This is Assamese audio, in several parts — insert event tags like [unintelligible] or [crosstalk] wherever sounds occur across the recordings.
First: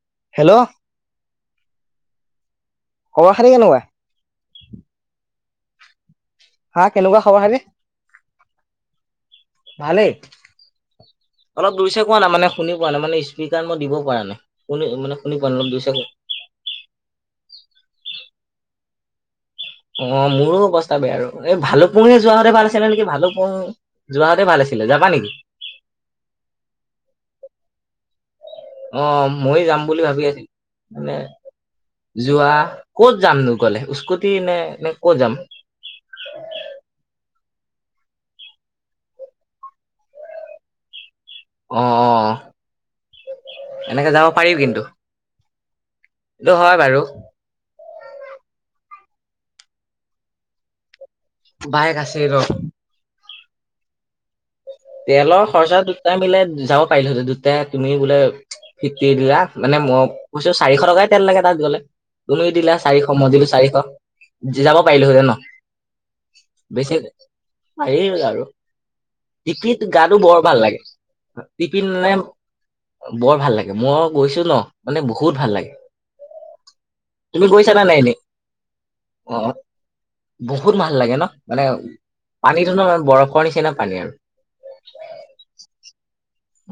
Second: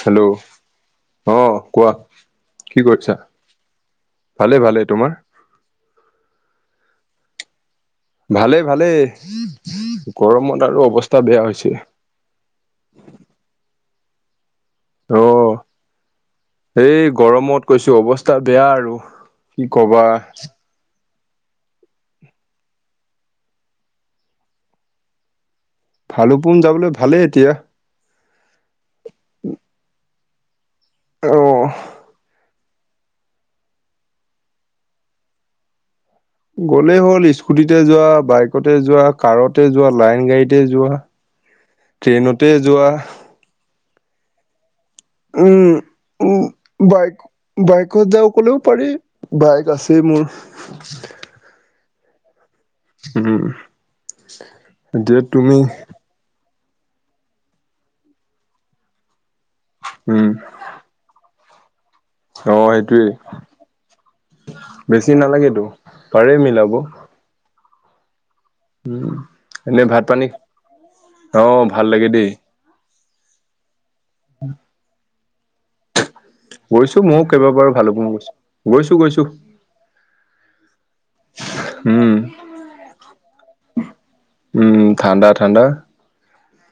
হেল্ল' আহ কোৱা কি কৰিছা? খবৰ খাতি কেনেকুৱা ভালে ভালেই। তোমাৰ। হা কেনেকুৱা খবৰ খাতি? ভালে, ভালে ভালেই গৰমত আৰু অৱস্থা বেয়া হৈছে। পোৱা নাই মানে শুনি পোৱা নাই মানে স্পিকাৰ মই দিব পৰা নাই শুনি মানে অ শুনি পোৱা নাই অলপ জোৰছে এই গৰমত কৈছোঁ অৱস্থা বেয়া আৰু। কি কবা অ মোৰো অৱস্থ স্থা বেয়া আৰু এই ভালুকপুঙে যোৱাহতে ভাল আছিলে নেকি ভালুকপুং যোৱাহতে ভাল আছিলে যাবা নেকি? ভালুকপুং যাবলৈ ভালেই এতিয়া। অ মইয়ো যাম বুলি ভাৱি [unintelligible] মানে। [unintelligible] যোৱা ক'ত যাম নহ গ'লে স্কুটি নে, নে ক'ত যাম। গ'লেই হ'ল স্কুটিতে যোৱা বাইকতে যোৱা কাৰতে যোৱা লাইন গাড়ীতে যোৱা। অ, অ, অ ট্ৰেইনতে যোৱা এনেকে যাব পাৰি কিন্তু। উম উ এইটো হয় বাৰু বাইক। বাইকত যাওঁ ক'লেও পাৰি বাইক আছে মোৰ। বাইক আছে। [unintelligible] উম। এতিয়া তেলৰ তুমি খৰচা দুটাই মিলাই যাব পাৰিলোহেঁতে দুটাই তুমি বোলে ফিৰ্ফটি দিলা। মানে মই উম কৈছোঁ চাৰিশ টকাই তেল লাগে তাত গ'লে তুমি অ দিলা চাৰিশ সেইটোৱেই মই দিলোঁ চাৰিশ। গুচি যাব বেছি পাৰিলোঁহেতেন নালাগেতো পাৰে নহ মিলাব বেছি হেৰি আৰু। উম। টিপিত গাটো বৰ ভাল লাগে অ টিপিত ভাল লাগে দেই মানে। বৰ ভাল লাগে মই গৈছোঁ নহ মানে বহুত ভাল লাগে। গৈছোঁ ময়ো তুমি গৈছা কেইবাবাৰো নে নাই ভালুকপুং এনেই গৈছোঁ, গৈছোঁ, গৈছোঁ। অ বহুত ভাল লাগে নহ মানে উম পানীটো নহ ধৰ বৰফৰ নিচিনা পানী আৰু। উম ঠাণ্ডা, ঠাণ্ডা।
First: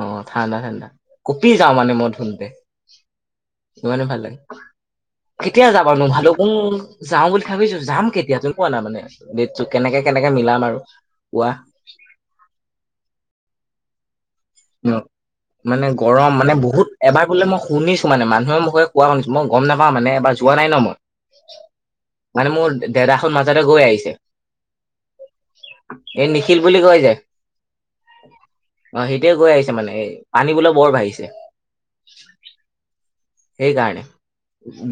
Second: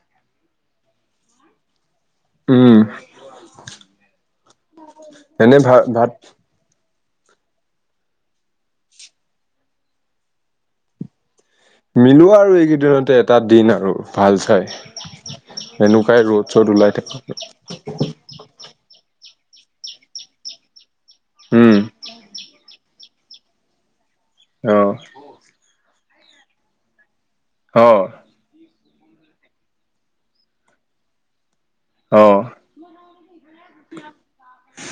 অ ঠাণ্ডা, ঠাণ্ডা কপি যাওঁ মানে মই। [unintelligible] উম সিমানে ভাল লাগে। এনে কেতিয়া ভাত যাবানো ভাত ভালুক উম যাওঁ বুলি ভাৱিছোঁ যাম কেতিয়া কোৱা না মানে ডেট কেনেকে, কেনেকে মিলাম আৰু। ৱাহ। মিলোৱা আৰু এইকেইদিনতে এটা দিন আৰু ভাল চাই। মানে এনেকুৱাই গৰম ৰ'দ মানে চ'দ ওলাই বহুত এবাৰ থাকে বোলে মই শুনিছোঁ মানে মানুহৰ মুখত কোৱা শুনিছোঁ মই গম নাপাওঁ মানে এ যোৱা নাই নহ মই। উম। মানে মোৰ দাদাখন মাজতে গৈ আহিছে। অ। এই নিখিল বুলি কয় যে। অ। অ সিহঁতিয়ে গৈ আহিছে মানে পানী বোলে বৰ বাঢ়িছে। অ। [inaudible] সেইকাৰণে,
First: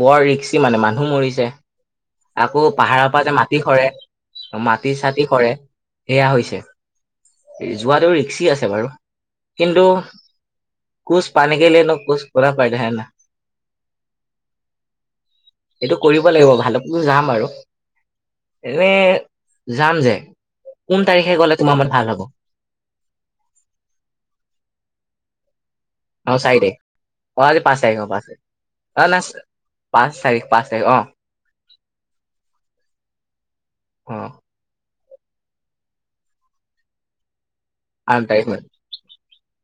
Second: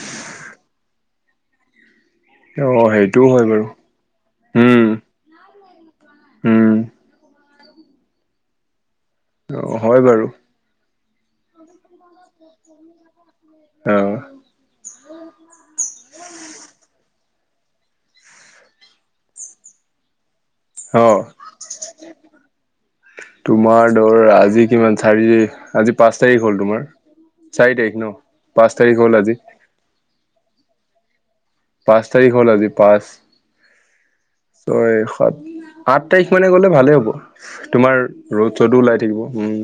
বৰ ৰিক্সি মানে মানুহ মৰিছে। আকৌ অ পাহাৰৰ সেইটোও পৰা যে হয় মাটি বাৰু সৰে উম মাটি চাটি সৰে। সেয়া উম হৈছে। যোৱাটো ৰিক্সি আছে বাৰু অ কিন্তু। হয় বাৰু [unintelligible] অ। এইটো কৰিব লাগিব ভালুক পুং যাম বাৰু। এনে যাম যে কোন অ তাৰিখে গ'লে তোমাৰ মত ভাল হ'ব? তোমাৰ ধৰ আজি কিমান চাৰি, আজি পাঁচ অ তাৰিখ হ'ল চাৰি তোমাৰ। অ আজি চাৰি পাঁচ তাৰিখ অ ন' পাঁচ পাঁচ তাৰিখ অ না হ'ল আজি। পাঁচ তাৰিখ, পাঁচ তাৰিখ অ'। পাঁচ তাৰিখ হ'ল আজি পাঁচ। অ'। ছয় সাত, আঠ তাৰিখ মানে গ'লে ভালে হ'ব। তোমাৰ আঠ তাৰিখ ৰ'দ মান চ'দো ওলাই থাকিব উম।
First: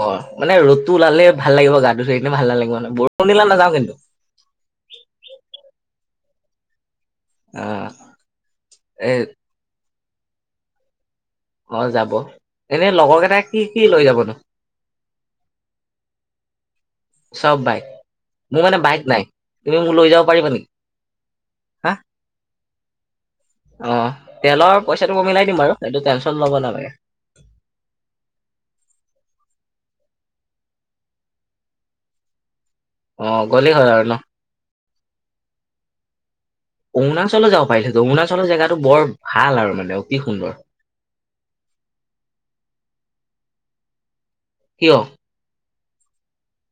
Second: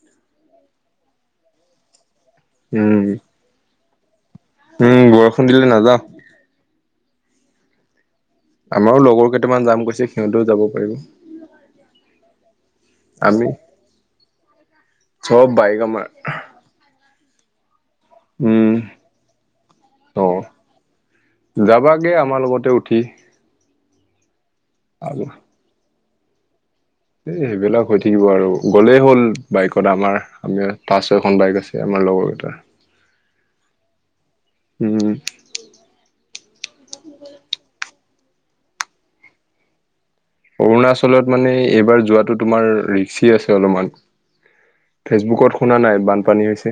অ' মানে ৰ'দটো ওলালে ভাল লাগিব গাটো যে একদম ভাল নালাগিব, মানে উম বৰষুণ দিলে নাযাওঁ কিন্তু। উম, বৰষুণ দিলে নাযাওঁ। আ। আমাৰো লগৰ কেইটামান যাম গৈছে সিহঁতেও যাব পাৰিব। অ' যাব। এনে লগৰ কেইটা আমি কি কি লৈ যাবনো? চব বাইক আমাৰ। চব বাইক, মোৰ উম মানে বাইক নাই। তুমি মোক লৈ অ যাব পাৰিবা নেকি? হা যাবাগে আমাৰ লগতে উঠি। অ' তেলৰ পইচাটো আৰু মই মিলাই দিম বাৰু, এইটো টেনচন ল'ব নালাগে। এইবিলাক হৈ থাকিব আৰু, গ'লেই হ'ল বাইকত আমাৰ। আমি পাঁচ ছয়খন বাইক আছে আমাৰ লগৰ কেইটাৰ। অ' গলেই হ'ল আৰু ন'? উম। অৰুণাচলো যাব পাৰিলোঁ, অৰুণাচলৰ জেগাটো বৰ ভাল আৰু মানে অ' কি সুন্দৰ। অৰুণাচলত মানে এইবাৰ যোৱাটো তোমাৰ ৰিক্সি আছে অলপমান। কিয়? ফেচবুকত শুনা নাই বানপানী হৈছে।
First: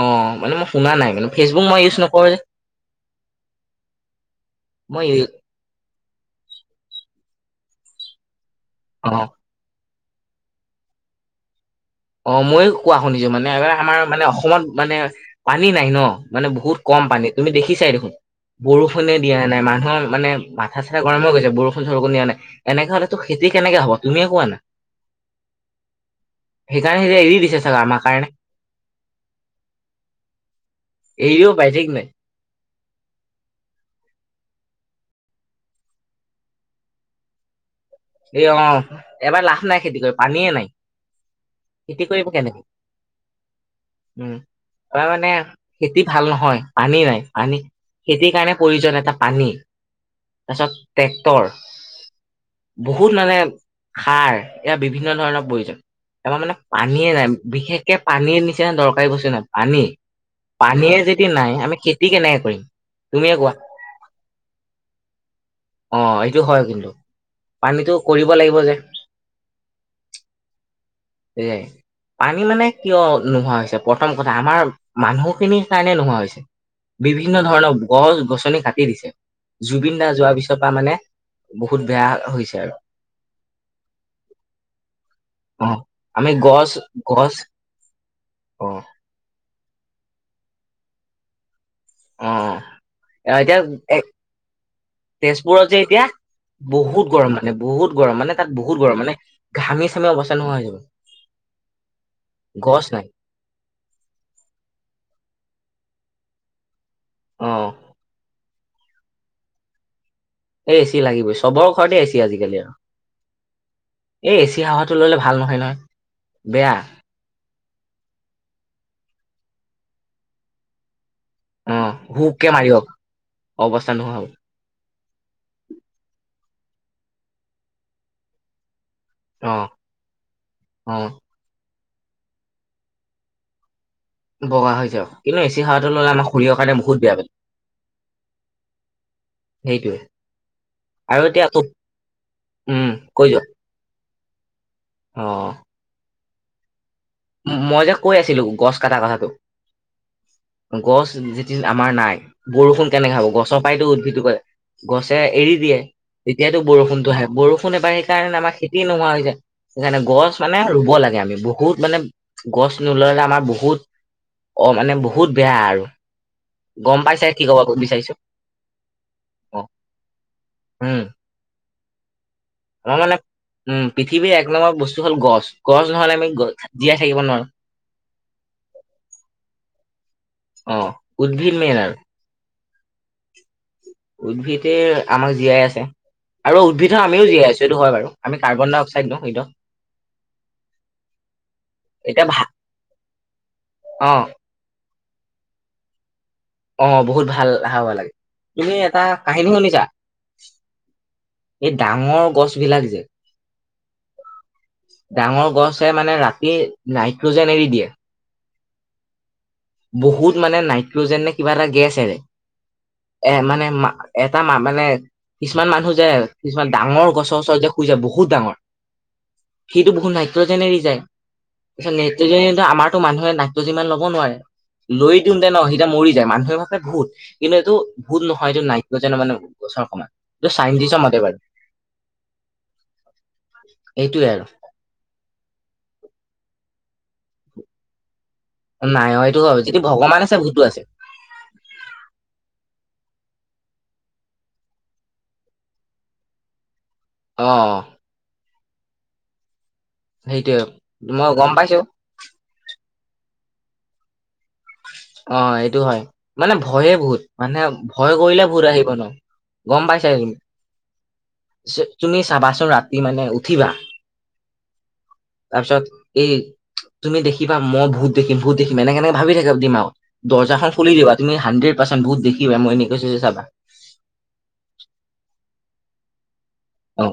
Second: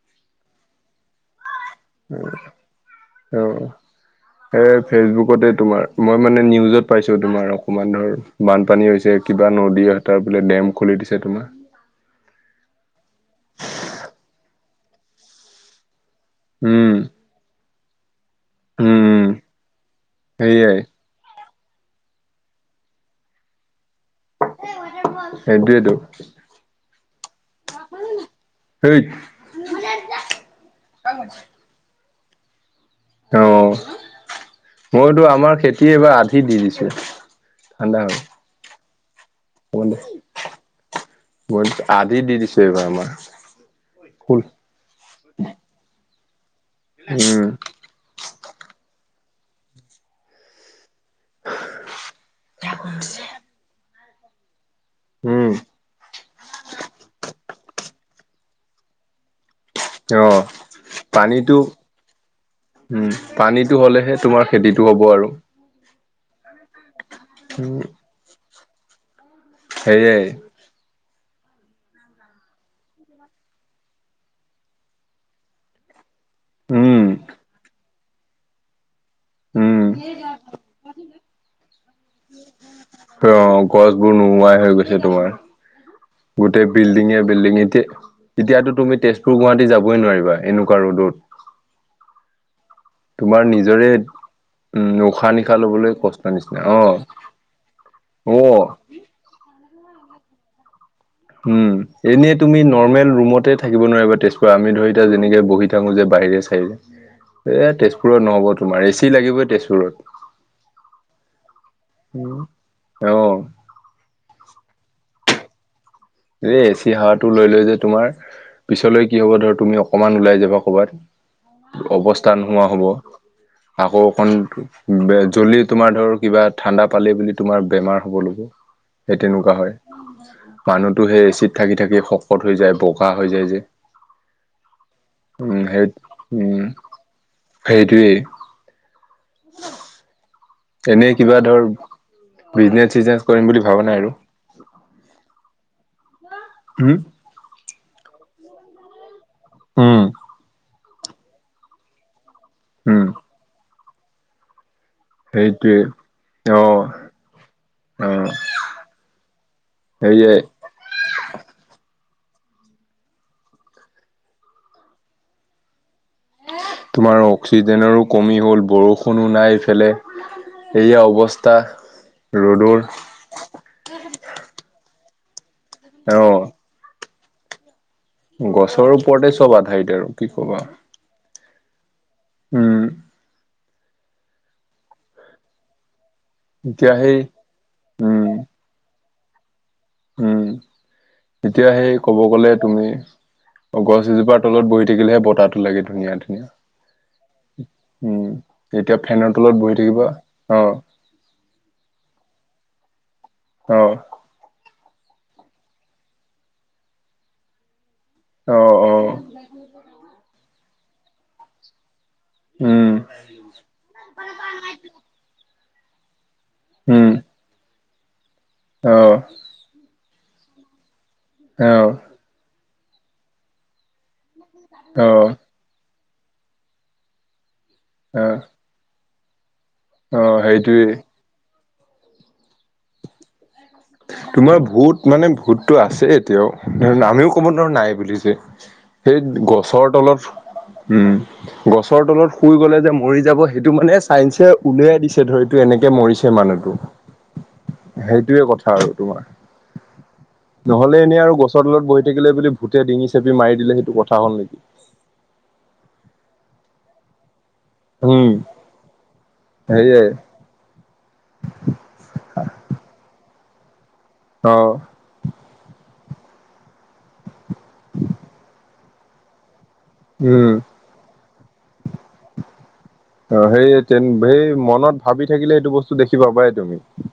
অ' মানে মই শুনা নাই, মানে ফেচবুক মই ইউজ নকৰো যে অ' সেই মই ফেচবুকতে তোমাৰ মই মানে নিউজত পাইছোঁ তোমাৰ অকণমান ধৰ বানপানী অ হৈছে কিবা নদীত তাত বোলে ডেম খুলি দিছে তোমাৰ। অ' ময়ো কোৱা শুনিছোঁ, মানে এবাৰ আমাৰ মানে অসমত মানে পানী নাই ন'। মানে বহুত উম, কম পানী, তুমি দেখিছাই দেখোন। উম, বৰষুণে উম। দিয়া নাই, মানুহৰ মানে মাথা সেয়াই চাথা গৰম হৈ গৈছে বৰষু [unintelligible] এনেকে হ'লেতো খেতি কেনেকে হ'ব তুমিয়ে কোৱা না। সেইটোৱেতো। সেইকাৰণে এতিয়া এৰি দিছে চাগে আমাৰ কাৰণে। সেই এৰিও বা ঠিক নাই। অ', মইতো আমাৰ খেতি এইবাৰ আধি দি দিছোঁ ঠাণ্ডা হ'ল। এ, অ', এবাৰ লাখ নাই খেতি কৰিব পানীয়ে নাই, মই খেতি আধি কৰিব দি দিছো কেনেকে? এইবাৰ আমাৰ উম, ফুল তাৰ মানে খেতি ভাল নহয়, পানী নাই। উম, পানী খেতিৰ কাৰণে প্ৰয়োজন এটা পানী, তাৰপিছত ট্ৰেক্টৰ। বহুত মানে সাৰ, ইয়াৰ বিভিন্ন ধৰণৰ উম, প্ৰয়োজন। এইবাৰ মানে পানীয়ে নাই, বিশেষকে পানীয়ে নিচিনা দৰকাৰী বস্তু নাই। পানী অ'। পানীয়ে যদি নাই পানীটো আমি খেতি কেনেকে কৰিম। উম, তুমিয়ে কোৱা পানীটো হলেহে তোমাৰ খেতিটো হ'ব আৰু। অ' এইটো হয় কিন্তু, পানীটো কৰিব লাগিব যে। সেইয়াই। এইয়াই। পানী মানে কিয় নোহোৱা হৈছে প্ৰথম কথা আমাৰ মানুহখিনিৰ কাৰণে নোহোৱা হৈছে। উম বিভিন্ন ধৰণৰ গছ গছনি কাটি দিছে। উম জুবিন দা যোৱাৰ পিছৰ পৰা মানে বহুত বেয়া হৈছে আৰু। অ' গছবোৰ নোৱাই হৈ গৈছে তোমাৰ। অ আমি গোটেই গছ বিল্ডিঙে গছ বিল্ডিং এতিয়া, অ এতিয়াতো তুমি তেজপুৰ গুৱাহাটী যাবই নোৱাৰিবা, এনেকুৱা ৰদত। অ'। এ তোমাৰ এতিয়া নিজৰে এ উম উশাহ নিশাহ তেজপুৰত যে লবলৈ এতিয়া, কষ্ট নিচিনা অ বহুত গৰম, মানে বহুত গৰম, মানে অ তাত বহুত গৰম, মানে ঘামি চামি অৱস্থা নহোৱা হৈ যাব। উম, এনেই তুমি গছ নাই নৰ্মেল ৰুমতে থাকিব নোৱাৰিবা তেজপুৰত আমি ধৰ এতিয়া যেনেকে বহি থাকো যে বাহিৰে অ চাইৰে এ তেজপুৰ পুৰত নহ'ব তোমাৰ, এচি লাগিবই তেজপুৰত। এই এচি লাগিবই, চবৰ ঘৰতে এচি আজিকালি আৰু। অ এই এ চি হাৱাটো ল'লে ভাল নহয় নহয়। এই বেয়া এচি হোৱাটো লৈ লৈ যে তোমাৰ পিছলৈ কি হব ধৰ তুমি অকমান ওলাই যাবা কৰবাত। অ অৱস্থা হুকে নোহোৱা হব মাৰিব অৱস্থা আকৌ নোহোৱা হ'ব অকন জ্ব্লি তোমাৰ ধৰ কিবা ঠাণ্ডা পালে বুলি তোমাৰ বেমাৰ হ'ব লব। সেই তেনেকুৱা অ হয়, অ মানুহতো সেই এচিড থাকি থাকি শকত হৈ যায় বগা হৈ যায় যে। বগা হৈ যায়, কিন্তু উম এচি সেই হোৱাটো ললে আমাৰ শৰীৰৰ উম কাৰণে বহুত বেয়া। সেইটোৱেই সেইটোৱে। এনেই আৰু কিবা এতিয়া আকৌ ধৰ, উম বিজনেচ চিজনেচ কৰিম বুলি ভাবা নাই আৰু। অঁ'। উম মই যে কৈ আছিলো গছ কটা কথাটো উম গছ যেতি আমাৰ নাই বৰষুণ উম কেনেকে হাব গছৰ পায়তো উদ্ভিদ কৰে গছে এৰি সেইটোৱে দিয়ে তেতিয়াতো অ বৰষুণতো আহে বৰষুণ এবাৰ অ সেইকাৰণে আমাৰ খেতি নোহোৱা হৈ যায় সেইকাৰণে সেয়াই গছ মানে ৰুব লাগে আমি বহুত মানে গছ নোললে আমাৰ বহুত অ মানে বহুত বেয়া আৰু গম তোমাৰ পাইছাই কি ক'ব অক্সিজেনৰো বিচাৰিছো কমি হ'ল বৰষুণো অ নাই ফেলে এইয়া উম অৱস্থা ৰ'দৰ আমাৰ মানে উম পৃথিৱীৰ এক নম্বৰ বস্তু হ'ল গছ গছ নহলে অ আমি জীয়াই থাকিব নোৱাৰো গছৰ ওপৰতে চব আধাইদ আৰু কি কবা অঁ উদ্ভিদ মেইন আৰু। উম। উদ্ভিদ আমাক জীয়াই আছে আৰু উদ্ভিদ এতিয়া সেই আমিও জীয়াই আছো এইটো হয় বাৰু উম আমি কাৰ্বন ডাই অক্সাইড নওঁ সটো উম এতিয়া সেই ক'ব এতিয়া ভা গ'লে তুমি অ গছ এজোপাৰ তলত বহি থাকিলেহে বতাহটো লাগে ধুনীয়া ধুনীয়া। অ বহুত ভাল হাৱা লাগে। উম তুমি এটা এতিয়া ফেনৰ কাহিনী তলত বহি শুনিছা? থাকিবা অ এই ডাঙৰ গছ বিলাক যে অ। ডাঙৰ গছ হে মানে ৰাতি নাইট্ৰজেন এৰি দিয়ে। অ অ। বহুত মানে নাইট্ৰজেন নে কিবা এটা গেছ এৰে। উম এ মানে এটা মা মানে কিছুমান মানুহ যে কিছুমান উম ডাঙৰ গছৰ ওচৰত যে শুই যায় বহুত ডাঙৰ অ। সিটো বহুত নাইট্ৰজেনে এৰি যায়। সেইকাৰণে আমাৰতো মানুহে নাইট্ৰজেন যিমান ল'ব নোৱাৰে। অ লৈ দিওঁতে অ ন এতিয়া মৰি যায়। মানুহে ভাৱে ভূত কিন্তু এইটো ভূত নহয় অ এইটো নাইট্ৰজেন যে মানে গছৰ সমান। ত সেইটোৱেই চাইন্টিচৰ মতে বাৰু সেইটোয়ে আৰু তোমাৰ ভূত মানে ভূতটো আছে এতিয়াও। আমিও ক'ব নোৱাৰো নাই বুলি যে। নাই অ সেই এইটো হয় যদি গছৰ ভগৱান তলত। আছে ভূতো আছে উম গছৰ তলত শুই গলে যে মৰি যাব সেইটো মানে চাইঞ্চে উলিয়াই দিছে ধৰিতো এনেকে মৰিছে মানুহটো। [unintelligible] অ। সেইটোয়ে কথা আৰু তোমাৰ। সেইটোয়ে নহলে এনেই মই আৰু গম গছৰ পাইছো তলত বহি থাকিলে বুলি ভূতে ডিঙি চেপি মাৰি দিলে সেইটো কথা হল নেকি? অ এইটো হয়। মানে ভয়ে ভূত মানে ভয় উম কৰিলে ভূত আহিব ন গম সেয়াই পাইছা তুমি। তুমি চাবাচোন ৰাতি মানে উঠিবা অ। তাৰ পিছত এই তুমি দেখিবা মই ভূত দেখিম ভূত দেখিম। এনেকে সেনেকে ভাবি থাকিবা ডিমাগত। উম দৰ্জাখন খুলি দিবা তুমি সান্ড্ৰেট পাৰ্চেণ্ট ভূত দেখিবাই মই এ অ সেই তেন সেই মনত ভাবি থাকিলে সেইটো বস্তু দেখি পাবাই তুমি। অ।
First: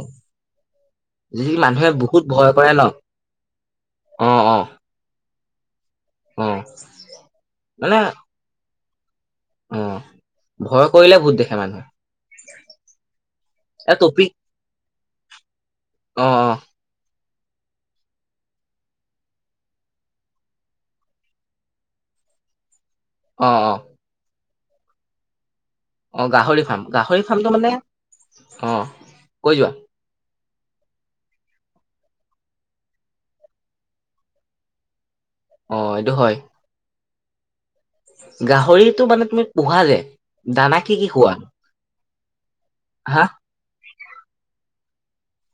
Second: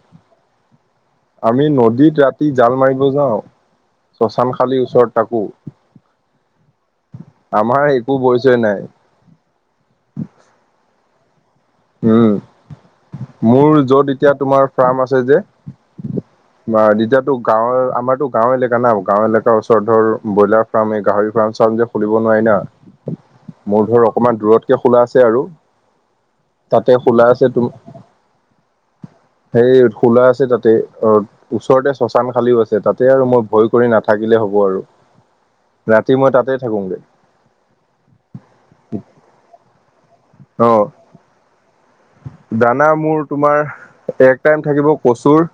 যদি আমি মানুহে বহুত নদীত ভয় ৰাতি কৰে জাল ন মাৰিব যাওঁ। অ শ্মশান অ শালীৰ ওচৰত তাকো অ আমাৰ একো ভয়-চয় নাই। উম। ভয় কৰিলে ভূত দেখে মানুহে। উম। মোৰ এ য'ত টপিক এতিয়া তোমাৰ ফাৰ্ম আছে যে অ অ [unintelligible] গাঁৱৰ। আমাৰতো গাওঁ এলেকা না গাঁৱৰ এলেকাৰ ওচৰত ধৰ ব্ৰইলাৰ ফাৰ্ম এই গাহৰি ফাৰ্ম চাম যে খুলিব নোৱাৰি না। অ অ মোৰ ঘৰ অকমান দূৰতকে খোলা আছে আৰু। অ গাহৰি ফাৰ্ম। তাতে গাহৰি খোলা আছে ফাৰ্মটো তুম মানে! অ কৈ সেই যোৱা খোলা আছে তাতে। অ ওচৰতে শ্মশান শালিও আছে তাতে আৰু মই ভয় কৰি নাথাকিলে হ'ব আৰু। অ এইটো ৰাতি মই হয় তাতে থাকোগে। গাহৰিটো মানে তুমি পোহা যে অ দানা কি কি খোৱা? দানা হা মোৰ তোমাৰ এক টাইম থাকিব কচুৰ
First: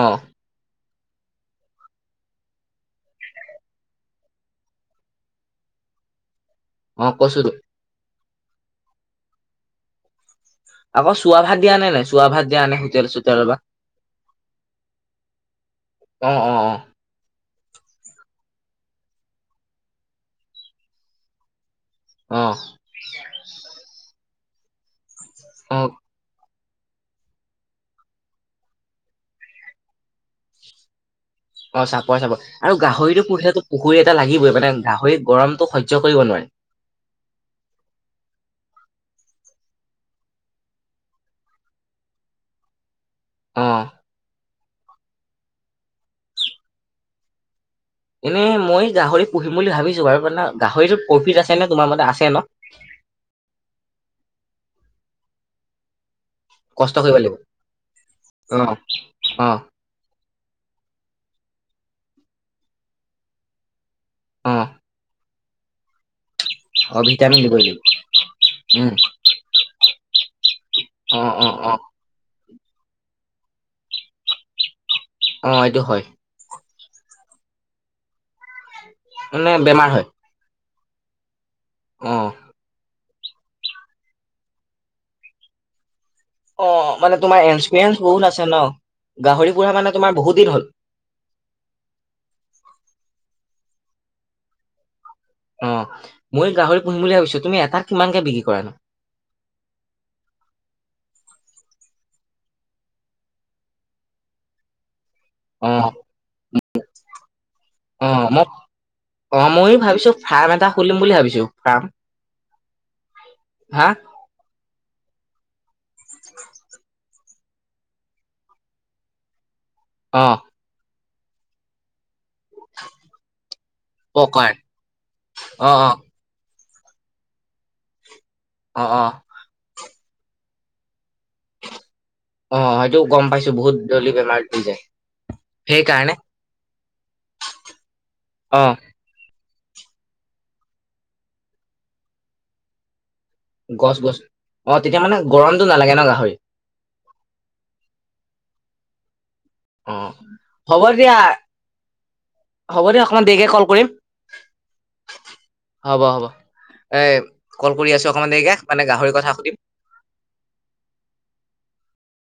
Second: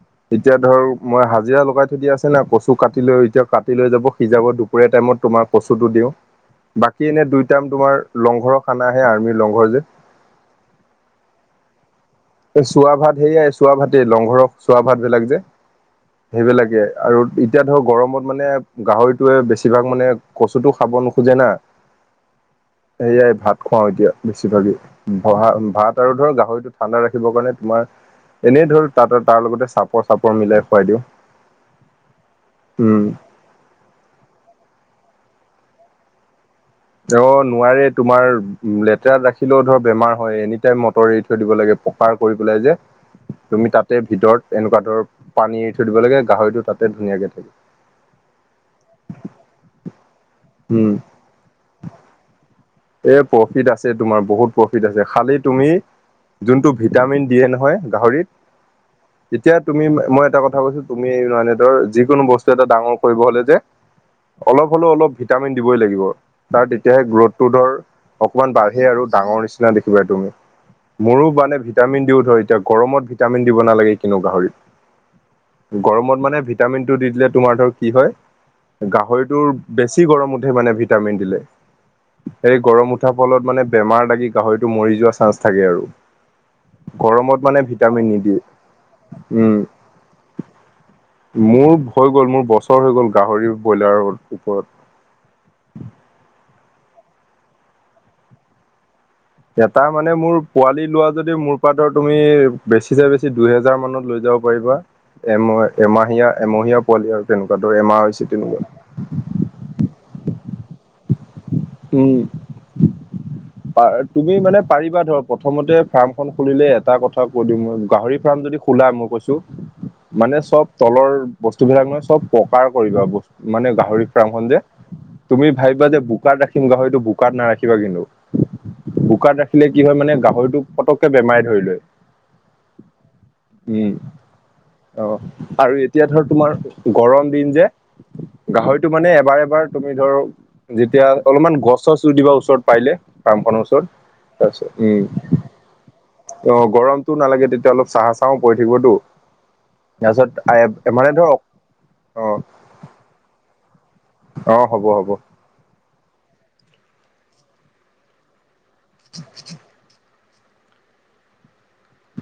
অঁ। এতিয়া ধৰ মই হাজিৰা লগাই থৈ দিয়া আছে না। কচু কাটি লৈ এতিয়া কাটি লৈ যাব সিজাব দু দুপৰীয়া টাইমত তোমাৰ কচুটো দিওঁ। বাকী অ এনে কৈছো দুই তো টাইম তোমাৰ লংঘৰৰ খানা আহে আৰ্মিৰ লংঘৰ যে আকৌ চোৱা ভাত, দিয়া নে নাই? চোৱা ভাত দিয়া নে চোৱা হোটেল ভাত চোটেলৰ সেয়াই, পৰা চোৱা ভাতেই, লংঘৰৰ চোৱা ভাত বিলাক যে, অ অ অ সেইবিলাকে। আৰু এতিয়া ধৰক গৰমত মানে, গাহৰিটোৱে বেছিভাগ মানে, কচুটো খাব নোখোজে না। [inaudible] অ। হেয়াই ভাত খুৱাও এতিয়া, বেছি ভাগে। অ ভ-ভাত আৰু ধৰ গাহৰিটো ঠাণ্ডা ৰাখিবৰ কাৰণে তোমাৰ, এনেই ধৰ তাত, তাৰ লগতে চাপৰ-চাপৰ মিলাই খুৱাই দিওঁ। অ' চাপৰ-চাপৰ আৰু উম গাহৰিতটো, পুহিলেতো পুখুৰী এটা লাগিবই। মানে গাহৰি, গৰমটো সহ্য কৰিব নোৱাৰে। অ' নোৱাৰে। তোমাৰ লেতেৰাত ৰাখিলেও ধৰ বেমাৰ হয়, এনি টাইম, মটৰ এৰি থৈ দিব লাগে। প পাৰ কৰি পেলাই যে। অ তুমি তাতে ভিতৰত এনেকুৱা ধৰ, পানী এৰি থৈ দিব লাগে, গাহৰিটো তাতে ধুনীয়াকে থাকে। এনেই মই গাহৰি পুহিম বুলি ভাবিছো বাৰুে। মানে, উম, গাহৰিতো প্ৰফিট আছে নে? তোমাৰ মতে আছে ন'। এ প্ৰফিট আছে, তোমাৰ বহুত প্ৰফিট আছে। খালি তুমি যোনটো কষ্ট কৰিব ভিটামিন লাগিব দিয়ে নহয়, গাহৰিত। অ অ তেতিয়া তুমি, মই এটা কথা কৈছো তুমি মানে ধৰ, যিকোনো বস্তু এটা ডাঙৰ কৰিব হলে যে, অ অলপ হ'লেও, অলপ ভিটামিন দিবই লাগিব। তাৰ অ তেতিয়াহে গ্ৰথ' ভিটামিন টো দিব ধৰ, লাগিব অকণমান বাঢ়ে উম আৰু ডাঙৰ নিচিনা দেখিবা তুমি। অ মোৰো অ মানে অ ভিটামিন দিও ধৰ, এতিয়া গৰমত ভিটামিন দিব নালাগে কোনো গাহৰিক। অ এইটো হয় গৰমত মানে ভিটামিন টো দি দিলে, তোমাৰ ধৰ কি হয়, মানে গাহৰিটোৰ বেমাৰ হয় বেছি গৰম উঠে, মানে ভিটামিন দিলে। অ। সেই গৰম উঠাৰ ফলত মানে, বেমাৰ লাগি, গাহৰিটো মৰি যোৱা চান্স থাকে আৰু। অ', মানে গৰমত তোমাৰ এক্সপিৰিয়েঞ্চ ভিটামিন বহুত নিদিয়ে আছে ন' উম গাহৰি পুহা মানে, তোমাৰ বহুত দিন হ'ল। মোৰ হৈ গ'ল, মোৰ বছৰ হৈ গ'ল, গাহৰি ব্ৰইলাৰৰ ওপৰত। অ' মই গাহৰি পুহিম বুলি ভাবিছো। তুমি এটাত, কিমানকে বিক্ৰী কৰা নোঁ? এটা মানে মোৰ, পোৱালি লোৱা যদি মোৰ পা ধৰ, তুমি বেছি চে বেছি, দুই হেজাৰ মানত লৈ যাব পাৰিবা। অ', এম-এমাহীয়া, এমহীয়া পোৱালি আৰু তেনেকুৱা ধৰ, এমাহ অ', হৈছে মই তেনেকুৱা। অ' ময়ো ভাবিছোঁ, ফাৰ্ম এটা খুলিম বুলি ভাবিছো। ফাৰ্ম উম, হা তুমি মানে পাৰিবা ধৰ, প্ৰথমতে ফাৰ্ম খন খুলিলে এটা কথা কৈ দিওঁ মই, গাহৰি ফাৰ্ম, যদি খোলা মই কৈছো, মানে অ', চব তলৰ বস্তু বিলাক ন' চব পকাৰ কৰিবা, ব মানে গাহৰি ফাৰ্ম খন পকাৰ যে, তুমি অ', ভাবিবা অ', যে, বোকা ৰাখ ম গাহৰিটো, বোকাত নাৰাখিবা কিন্তু। অ' অ'। বোকাত ৰাখিলে কি হয় মানে, গাহৰিটো পটককে বেমাই ধৰি লয়। অ', সেইটো গম পাইছো বহুত উম, জল্দি বেমাৰ হৈ যায় অ' আৰু এতিয়া সেইকাৰণে ধৰ তোমাৰ গৰম দিন যে অ', গাহৰিটো মানে এবাৰ এবাৰ তুমি ধৰ যেতিয়া অলপমান গছ চছ ৰুই দিবা ওচৰত পাৰিলে ফ্ৰাম খনৰ ওচৰত গছ গছ তাৰ অ', তেতিয়া মানে গৰমটো নালাগে ন গাহৰি পিছত উম অ' গৰমতো নালাগে তেতিয়া অলপ চা চাহো পৰি থাকিবতো অ', তাৰপিছত হ'ব আহ মানে দিয়া ধৰক অ' হ'ব দিয়া অকণমান দেৰিকে কল কৰিম। অ' হ'ব হ'ব। হ'ব হ'ব এ কল কৰি আছো অকমান দেৰিকে মানে গাহৰিৰ কথা সুধিম।